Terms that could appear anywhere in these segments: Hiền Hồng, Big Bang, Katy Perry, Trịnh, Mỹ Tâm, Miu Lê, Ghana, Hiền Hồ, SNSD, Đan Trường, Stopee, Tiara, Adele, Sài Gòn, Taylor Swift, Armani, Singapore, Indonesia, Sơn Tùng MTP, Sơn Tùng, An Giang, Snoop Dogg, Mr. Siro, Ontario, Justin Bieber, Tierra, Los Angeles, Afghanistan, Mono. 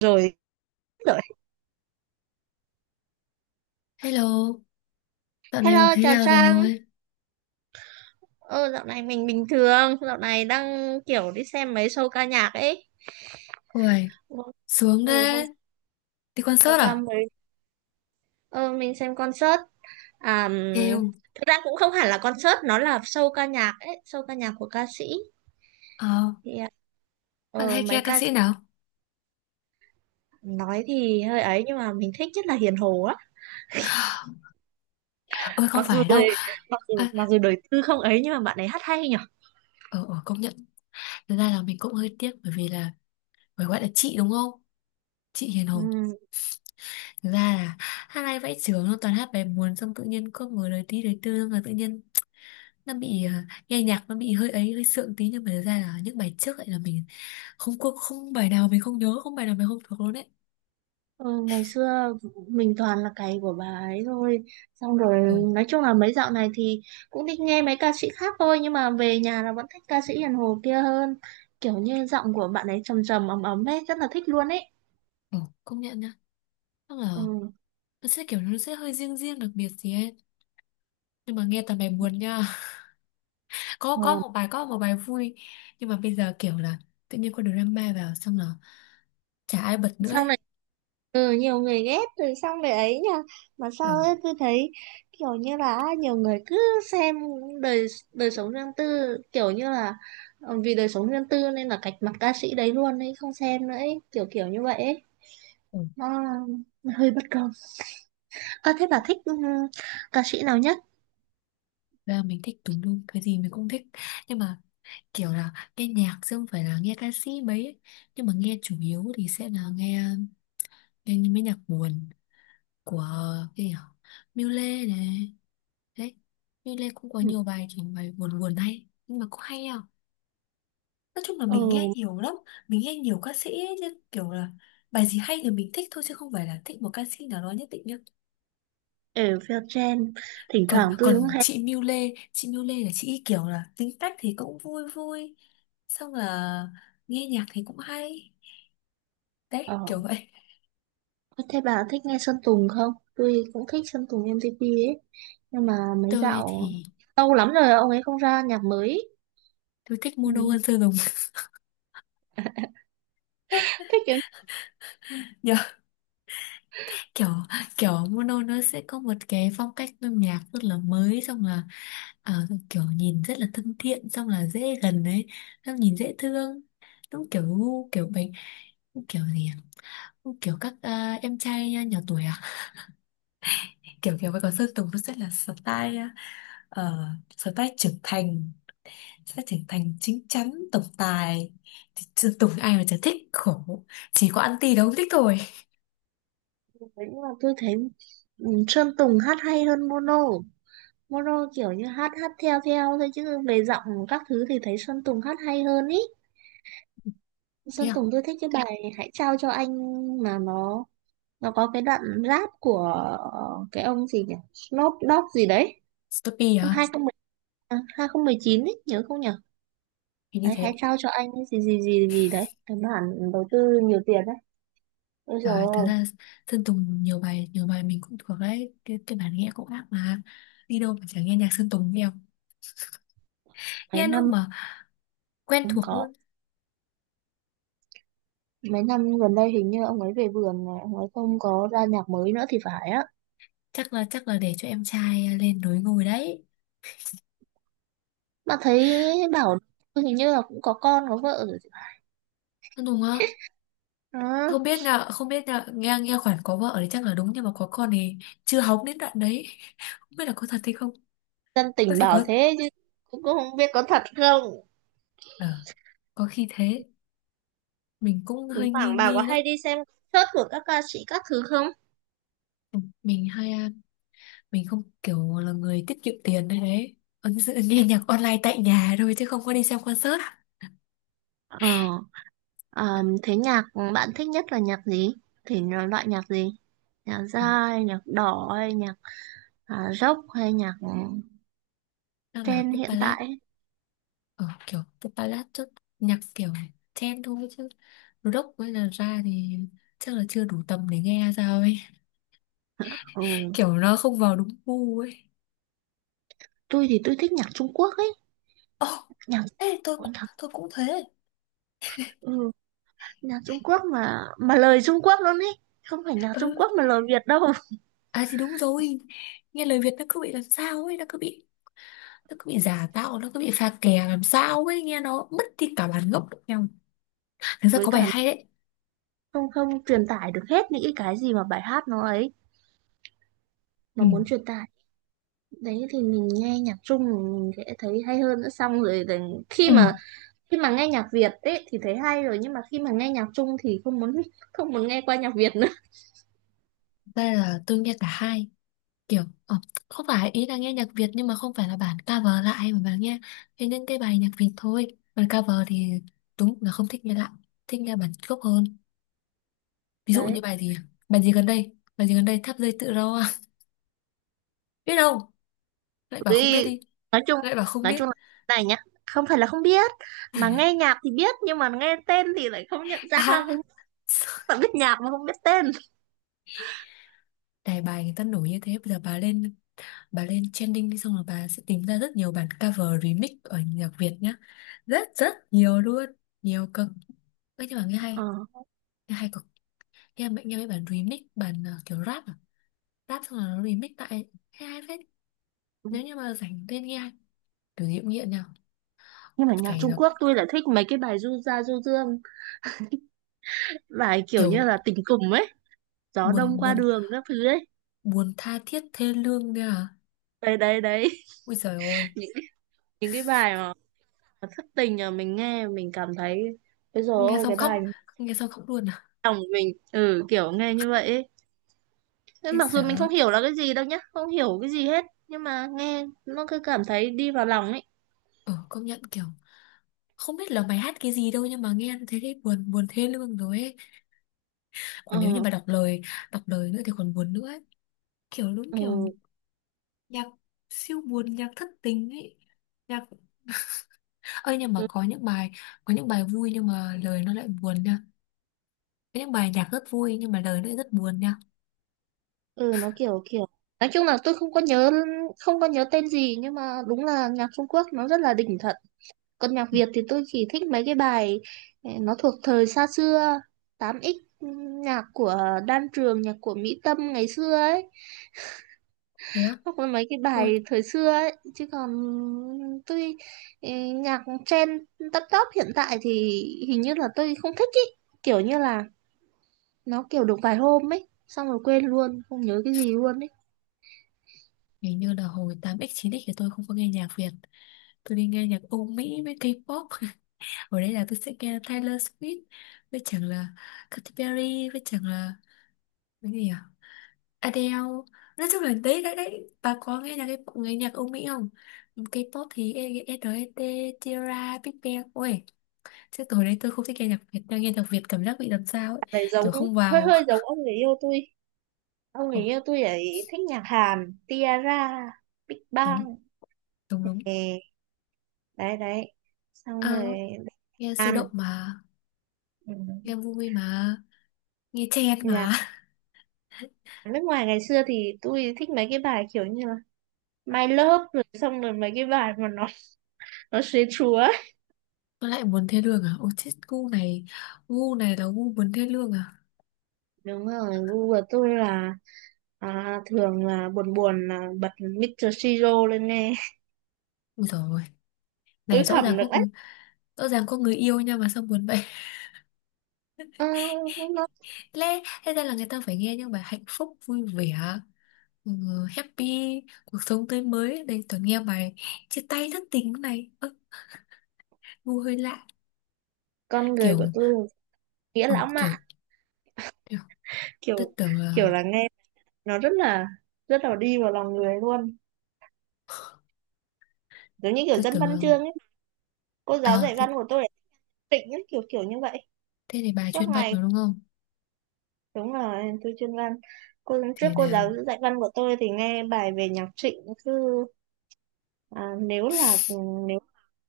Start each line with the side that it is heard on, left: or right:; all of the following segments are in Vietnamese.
right: Rồi. Rồi.
left: Hello, dạo này
right: Hello,
left: thế
right: chào
left: nào
right: Trang.
left: rồi?
right: Ờ Dạo này mình bình thường, dạo này đang kiểu đi xem mấy show ca nhạc ấy.
left: Uầy, sướng
right: Ừ, hôm
left: đấy. Đi
right: vừa
left: concert
right: qua
left: à?
right: mới ờ mình xem concert. À,
left: Yêu.
right: thực ra cũng không hẳn là concert, nó là show ca nhạc ấy, show ca nhạc của ca sĩ.
left: Ờ,
right: Thì à,
left: bạn
right: ờ
left: hay nghe
right: Mấy
left: ca
right: ca sĩ
left: sĩ nào?
right: nói thì hơi ấy nhưng mà mình thích nhất là Hiền Hồ á.
left: Ôi không
right: mặc dù
left: phải
right: đời
left: đâu.
right: Mặc dù
left: À,
right: đời tư không ấy nhưng mà bạn ấy hát hay nhỉ.
left: ờ, ờ, công nhận. Thực ra là mình cũng hơi tiếc bởi vì là phải gọi là chị đúng không? Chị Hiền Hồng. Thực ra là hát hay vãi chưởng luôn, toàn hát bài buồn xong tự nhiên cứ mở lời tí lời tư xong rồi tự nhiên nó bị nghe nhạc nó bị hơi ấy hơi sượng tí, nhưng mà thực ra là những bài trước lại là mình không có, không bài nào mình không nhớ, không bài nào mình không thuộc luôn đấy.
right: Ừ, ngày xưa mình toàn là cày của bà ấy thôi, xong rồi
left: Ờ,
right: nói chung là mấy dạo này thì cũng thích nghe mấy ca sĩ khác thôi nhưng mà về nhà là vẫn thích ca sĩ Hiền Hồ kia hơn, kiểu như giọng của bạn ấy trầm trầm ấm ấm ấy, rất là thích luôn ấy.
left: ờ, công nhận nhá. Tức là
right: Ừ.
left: nó sẽ kiểu nó sẽ hơi riêng riêng đặc biệt gì ấy, nhưng mà nghe toàn bài buồn nha. Có
right: Ờ,
left: một bài, có một bài vui, nhưng mà bây giờ kiểu là tự nhiên có drama vào xong là chả ai bật nữa
right: xong
left: ấy.
right: rồi, ừ, nhiều người ghét rồi xong về ấy nha. Mà sao
left: Ừ.
right: ấy cứ thấy kiểu như là nhiều người cứ xem đời, sống riêng tư, kiểu như là ừ, vì đời sống riêng tư nên là cạch mặt ca sĩ đấy luôn ấy, không xem nữa ấy, kiểu kiểu như vậy ấy.
left: Ừ.
right: Nó hơi bất công. À, thế bà thích, ca sĩ nào nhất?
left: Ra mình thích tùm lum, cái gì mình cũng thích, nhưng mà kiểu là nghe nhạc chứ không phải là nghe ca sĩ mấy ấy. Nhưng mà nghe chủ yếu thì sẽ là nghe nghe những mấy nhạc buồn của cái gì nhở? Miu Lê này, đấy, Miu Lê cũng có
right: Ừ.
left: nhiều bài kiểu bài buồn buồn hay, nhưng mà cũng hay à. Nói chung là mình nghe
right: Ừ,
left: nhiều lắm. Mình nghe nhiều ca sĩ ấy, nhưng kiểu là bài gì hay thì mình thích thôi chứ không phải là thích một ca sĩ nào đó nhất định nhá.
right: ở Vietgen, thỉnh
left: Còn
right: thoảng tôi cũng
left: còn
right: hay...
left: chị Miu Lê, chị Miu Lê là chị ý kiểu là tính cách thì cũng vui vui. Xong là nghe nhạc thì cũng hay.
right: Ờ.
left: Đấy kiểu vậy.
right: Thế bà thích nghe Sơn Tùng không? Tôi cũng thích Sơn Tùng MTP ấy. Nhưng mà mấy
left: Tôi
right: dạo...
left: thì
right: Lâu lắm rồi ông ấy không ra nhạc mới.
left: tôi thích Mono
right: Ừ.
left: hơn Sơn Tùng.
right: Thích cái
left: Kiểu, kiểu Mono nó sẽ có một cái phong cách âm nhạc rất là mới, xong là kiểu nhìn rất là thân thiện, xong là dễ gần đấy, xong nhìn dễ thương, đúng kiểu gu kiểu bánh kiểu gì à? Kiểu các em trai nhỏ tuổi à, kiểu kiểu vậy. Còn Sơn Tùng nó sẽ là style, style trưởng thành, sẽ trưởng thành chín chắn tổng tài, thì Sơn Tùng ai mà chả thích khổ, chỉ có anti đâu không thích thôi.
right: kiểu đấy, nhưng mà tôi thấy, ừ, Sơn Tùng hát hay hơn Mono. Mono kiểu như hát hát theo theo thôi chứ về giọng các thứ thì thấy Sơn Tùng hát hay hơn ý.
left: Thế
right: Sơn
left: à?
right: Tùng tôi thích cái bài Hãy trao cho anh, mà nó có cái đoạn rap của, cái ông gì nhỉ, Snoop Dogg gì đấy,
left: Stopee
right: năm
left: à?
right: 2010, à, 2019 ấy nhớ không nhỉ.
left: Hình như
right: Đấy,
left: thế.
right: hãy trao cho anh ấy gì gì gì gì đấy, cái bản đầu tư nhiều tiền đấy. Ôi trời
left: Trời, thực
right: ơi.
left: ra Sơn Tùng nhiều bài, nhiều bài mình cũng thuộc đấy, cái bản nghe cũng ác mà. Đi đâu mà chẳng nghe nhạc Sơn Tùng, nhiều
right: Mấy
left: nghe lúc
right: năm
left: mà quen
right: không
left: thuộc
right: có
left: luôn.
right: Mấy năm gần đây hình như ông ấy về vườn này, ông ấy không có ra nhạc mới nữa thì phải á.
left: Chắc là, chắc là để cho em trai lên núi ngồi đấy.
right: Mà thấy bảo hình như là cũng có con có vợ rồi thì phải.
left: Sơn Tùng á,
right: Đó.
left: không biết là, không biết là nghe nghe khoản có vợ thì chắc là đúng, nhưng mà có con thì chưa hóng đến đoạn đấy. Không biết là có thật hay không.
right: Dân
left: Có
right: tình
left: thể
right: bảo
left: có.
right: thế chứ cũng cũng không biết có thật không.
left: Ờ, có khi thế. Mình cũng
right: Thỉnh
left: hơi nghi
right: thoảng bà có
left: nghi lắm.
right: hay đi xem concert của các ca sĩ các thứ không?
left: Ừ, mình hay mình không kiểu là người tiết kiệm tiền đấy đấy. Ấn dự nghe nhạc online tại nhà thôi chứ không có đi xem concert.
right: Ờ, ờ, thế nhạc bạn thích nhất là nhạc gì? Thì nó loại nhạc gì? Nhạc
left: Ừ,
right: jazz, hay nhạc đỏ, hay nhạc, rock, hay nhạc,
left: chắc là
right: trend
left: pop
right: hiện tại
left: ballad.
right: ấy?
left: Ờ, kiểu pop ballad chút, nhạc kiểu chen thôi chứ rock với là ra thì chắc là chưa đủ tầm để nghe sao ấy,
right: Ừ,
left: kiểu nó không vào đúng gu ấy.
right: tôi thì tôi thích nhạc Trung Quốc ấy.
left: Ồ,
right: Nhạc,
left: ê tôi
right: Ôi,
left: cũng tôi cũng thế.
right: ừ, nhạc Trung Quốc mà lời Trung Quốc luôn ấy. Không phải nhạc Trung
left: Ừ,
right: Quốc mà lời Việt đâu.
left: à thì đúng rồi. Nghe lời Việt nó cứ bị làm sao ấy, nó cứ bị, nó cứ bị giả tạo, nó cứ bị pha kè làm sao ấy, nghe nó mất đi cả bản gốc lẫn nhau. Thực ra
right: Với
left: có bài
right: cả
left: hay đấy.
right: không không truyền tải được hết những cái gì mà bài hát nó ấy, nó
left: Ừ.
right: muốn truyền tải. Đấy thì mình nghe nhạc Trung mình sẽ thấy hay hơn nữa. Xong rồi thì khi
left: Ừ.
right: mà khi mà nghe nhạc Việt ấy thì thấy hay rồi nhưng mà khi mà nghe nhạc Trung thì không muốn không muốn nghe qua nhạc Việt nữa.
left: Đây là tôi nghe cả hai. Kiểu, ờ, không phải ý là nghe nhạc Việt, nhưng mà không phải là bản cover lại mà bà nghe, nghe những cái bài nhạc Việt thôi. Bản cover thì đúng là không thích nghe lại. Thích nghe bản gốc hơn. Ví dụ như
right: Đấy,
left: bài gì à? Bài gì gần đây? Bài gì gần đây? Tháp dây tự do. Biết đâu? Lại
right: vì
left: bảo không biết đi.
right: nói chung
left: Lại bảo không
right: nói
left: biết.
right: chung là thế này nhá, không phải là không biết mà nghe nhạc thì biết nhưng mà nghe tên thì lại không nhận ra, không phải biết nhạc mà không biết tên.
left: À, đài bài người ta nổi như thế. Bây giờ bà lên, bà lên trending đi xong rồi bà sẽ tìm ra rất nhiều bản cover remix ở nhạc Việt nhá. Rất rất nhiều luôn. Nhiều cực. Ê, nhưng mà nghe
right: Ờ.
left: hay, nghe hay cực. Nghe mẹ nghe mấy bản remix bản kiểu rap à, rap xong rồi nó remix tại nghe hay phết. Nếu như mà rảnh lên nghe kiểu gì cũng nghiện nào.
right: Nhưng mà nhạc
left: Phải
right: Trung
left: là
right: Quốc tôi lại thích mấy cái bài du gia du dương, bài kiểu như
left: kiểu
right: là tình cùng ấy, gió đông
left: buồn
right: qua
left: buồn,
right: đường các thứ ấy.
left: buồn tha thiết thê lương nha à.
right: Đấy đấy đấy.
left: Ui giời ơi.
right: những những cái bài mà thất tình mà mình nghe mình cảm thấy, bây giờ
left: Nghe
right: ôi
left: xong
right: cái
left: khóc,
right: bài
left: nghe xong khóc luôn à.
right: lòng mình, ừ kiểu nghe như vậy ấy. Thế
left: Thế
right: mặc dù mình
left: sợ.
right: không hiểu là cái gì đâu nhá, không hiểu cái gì hết nhưng mà nghe nó cứ cảm thấy đi vào lòng ấy.
left: Ờ công nhận, kiểu không biết là mày hát cái gì đâu, nhưng mà nghe thấy thấy buồn buồn thê lương rồi ấy. Còn nếu như
right: Ờ.
left: mà đọc lời, đọc lời nữa thì còn buồn nữa ấy. Kiểu đúng kiểu
right: Ừ,
left: nhạc siêu buồn, nhạc thất tình ấy, nhạc. Ơi nhưng mà
right: ừ,
left: có những bài, có những bài vui nhưng mà lời nó lại buồn nha. Có những bài nhạc rất vui nhưng mà lời nó lại rất buồn nha.
right: ừ, nó kiểu kiểu, nói chung là tôi không có nhớ, tên gì nhưng mà đúng là nhạc Trung Quốc nó rất là đỉnh thật. Còn nhạc
left: Ừ,
right: Việt thì tôi chỉ thích mấy cái bài, nó thuộc thời xa xưa, 8x, nhạc của Đan Trường, nhạc của Mỹ Tâm ngày xưa ấy.
left: thế á?
right: Hoặc là mấy cái
left: Ôi,
right: bài thời xưa ấy chứ còn tôi, ừ, nhạc trend, top top hiện tại thì hình như là tôi không thích ý, kiểu như là nó kiểu được vài hôm ấy xong rồi quên luôn không nhớ cái gì luôn ấy.
left: hình như là hồi 8x 9x thì tôi không có nghe nhạc Việt. Tôi đi nghe nhạc Âu Mỹ với K-pop. Ở đây là tôi sẽ nghe Taylor Swift với chẳng là Katy Perry với chẳng là cái gì à? Adele. Nói chung là đấy đấy đấy. Bà có nghe nhạc K-pop, nghe nhạc Âu Mỹ không? K-pop thì e SNSD, Tierra, Big Bang. Ôi, chứ tối đấy tôi không thích nghe nhạc Việt, đang nghe nhạc Việt cảm giác bị làm sao ấy,
right: Bạn ấy giống,
left: kiểu không
right: hơi
left: vào.
right: hơi giống ông người yêu tôi, ông người
left: Ồ,
right: yêu tôi ấy thích nhạc Hàn, Tiara, Big
left: đúng
right: Bang.
left: đúng đúng.
right: Ừ, đấy đấy, xong rồi
left: Ờ, nghe sôi động
right: Hàn,
left: mà,
right: ừ.
left: nghe vui mà, nghe chen mà.
right: Nhạc nước ngoài ngày xưa thì tôi thích mấy cái bài kiểu như là My Love, rồi xong rồi mấy cái bài mà nó sến chúa.
left: Tôi lại muốn thê lương à, ôi chết gu này, gu này là gu muốn thê lương à.
right: Đúng rồi, gu của tôi là, thường là buồn buồn là bật Mr. Siro lên nghe.
left: Ui rồi,
right: Tôi
left: này rõ ràng
right: thầm được
left: có
right: đấy.
left: người-, rõ ràng có người yêu nha mà sao buồn vậy.
right: Ờ, nó,
left: Lẽ thế ra là người ta phải nghe những bài hạnh phúc vui vẻ, ừ, happy, cuộc sống tươi mới đây toàn nghe bài chia tay thất tình này. Ơ, gu hơi lạ,
right: con người
left: kiểu,
right: của tôi nghĩa
left: ừ,
right: lãng
left: kiểu.
right: mạn, kiểu,
left: Tôi tưởng
right: kiểu
left: là,
right: là nghe nó rất là đi vào lòng người luôn, giống như kiểu
left: tôi
right: dân
left: tưởng
right: văn
left: là,
right: chương ấy. Cô giáo
left: à
right: dạy
left: thế,
right: văn của tôi là tịnh ấy, kiểu kiểu như vậy,
left: thế thì bà
right: suốt
left: chuyên văn
right: ngày.
left: rồi đúng không?
right: Đúng là tôi chuyên văn, cô trước
left: Thế
right: cô
left: nào?
right: giáo dạy văn của tôi thì nghe bài về nhạc Trịnh, cứ, à, nếu là nếu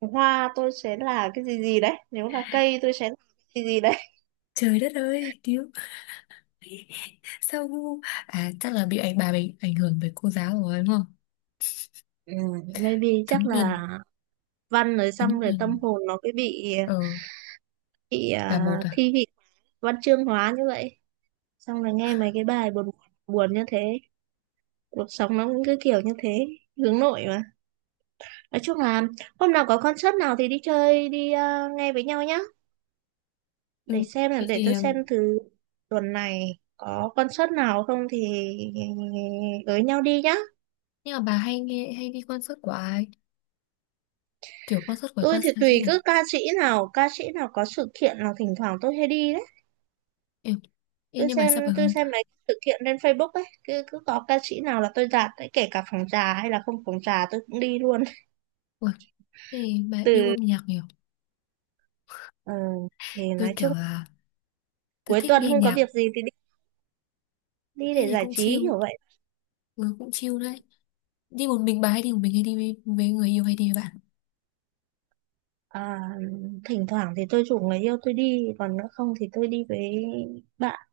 right: hoa tôi sẽ là cái gì gì đấy, nếu là cây tôi sẽ là cái gì gì đấy.
left: Trời đất ơi, cứu. Sao ngu? À chắc là bị ảnh bà bị ảnh hưởng bởi cô giáo rồi đúng không?
right: Ừ, maybe
left: Thấm
right: chắc
left: nhuần,
right: là văn rồi,
left: thấm
right: xong rồi
left: nhuần.
right: tâm hồn nó cứ bị
left: Ờ là một à?
right: thi vị văn chương hóa như vậy, xong rồi nghe mấy cái bài buồn buồn như thế, cuộc sống nó cũng cứ kiểu như thế, hướng nội mà. Nói chung là hôm nào có concert nào thì đi chơi đi, nghe với nhau nhá, để
left: Ừ.
right: xem là,
left: Thế
right: để
left: thì
right: tôi xem thử tuần này có concert nào không thì với nhau đi nhá.
left: nhưng mà bà hay nghe hay đi concert của ai? Kiểu concert của
right: Tôi
left: ca
right: thì
left: sĩ ca
right: tùy,
left: nào?
right: cứ ca sĩ nào có sự kiện là thỉnh thoảng tôi hay đi đấy.
left: Em. Ê, nhưng mà sao bà
right: Tôi
left: Hương?
right: xem mấy sự kiện trên Facebook ấy, cứ cứ có ca sĩ nào là tôi dạt, đấy, kể cả phòng trà hay là không phòng trà tôi cũng đi luôn.
left: Ủa, thế thì bà yêu âm
right: Từ
left: nhạc nhiều.
right: ờ, thì
left: Tôi
right: nói
left: kiểu
right: chung
left: là tôi
right: cuối
left: thích
right: tuần
left: nghe
right: không có
left: nhạc,
right: việc gì thì đi đi
left: thế
right: để
left: thì
right: giải
left: cũng
right: trí
left: chill,
right: kiểu vậy.
left: ừ, cũng chill đấy. Đi một mình, bà hay đi một mình hay đi với người yêu hay đi với bạn.
right: À, thỉnh thoảng thì tôi rủ người yêu tôi đi, còn nữa không thì tôi đi với bạn,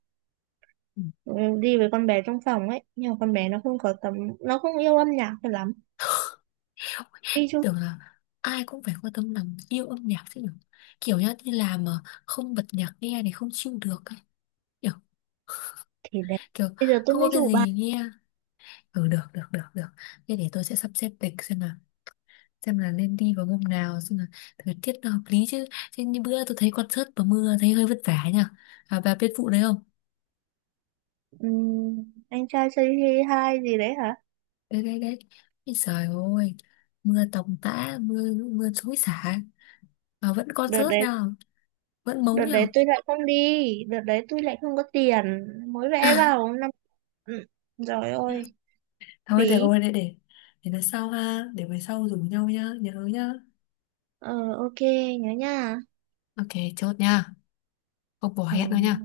left: Ừ.
right: ừ, đi với con bé trong phòng ấy. Nhưng mà con bé nó không có tấm, nó không yêu âm nhạc cho lắm.
left: Ôi,
right: Đi chung
left: tưởng là ai cũng phải quan tâm làm yêu âm nhạc chứ nhỉ, kiểu nhá đi làm mà không bật nhạc nghe thì không chịu được ấy. Kiểu,
right: thì đấy.
left: kiểu
right: Bây giờ tôi
left: không có
right: mới
left: cái
right: rủ.
left: gì nghe. Ừ, được được được được, thế để tôi sẽ sắp xếp lịch xem là, xem là nên đi vào hôm nào, xem là thời tiết nó hợp lý chứ, chứ như bữa tôi thấy concert và mưa thấy hơi vất vả nhỉ. À, bà biết vụ đấy không?
right: Anh Trai Say Hi 2 gì đấy hả?
left: Đấy đấy đấy. Ôi trời ơi, mưa tầm tã, mưa mưa xối xả mà vẫn
right: Đợt
left: concert
right: đấy,
left: nha, vẫn mấu
right: Đợt
left: nhở.
right: đấy tôi lại không đi, đợt đấy tôi lại không có tiền. Mới vẽ vào năm. Ừ. Rồi, ôi,
left: Thôi được
right: phí.
left: rồi, để lần sau ha, để về sau rủ nhau nhá, nhớ nhá.
right: Ờ, ok, nhớ nha.
left: Ok, chốt nha. Không bỏ
right: Ừ.
left: hẹn đâu nha.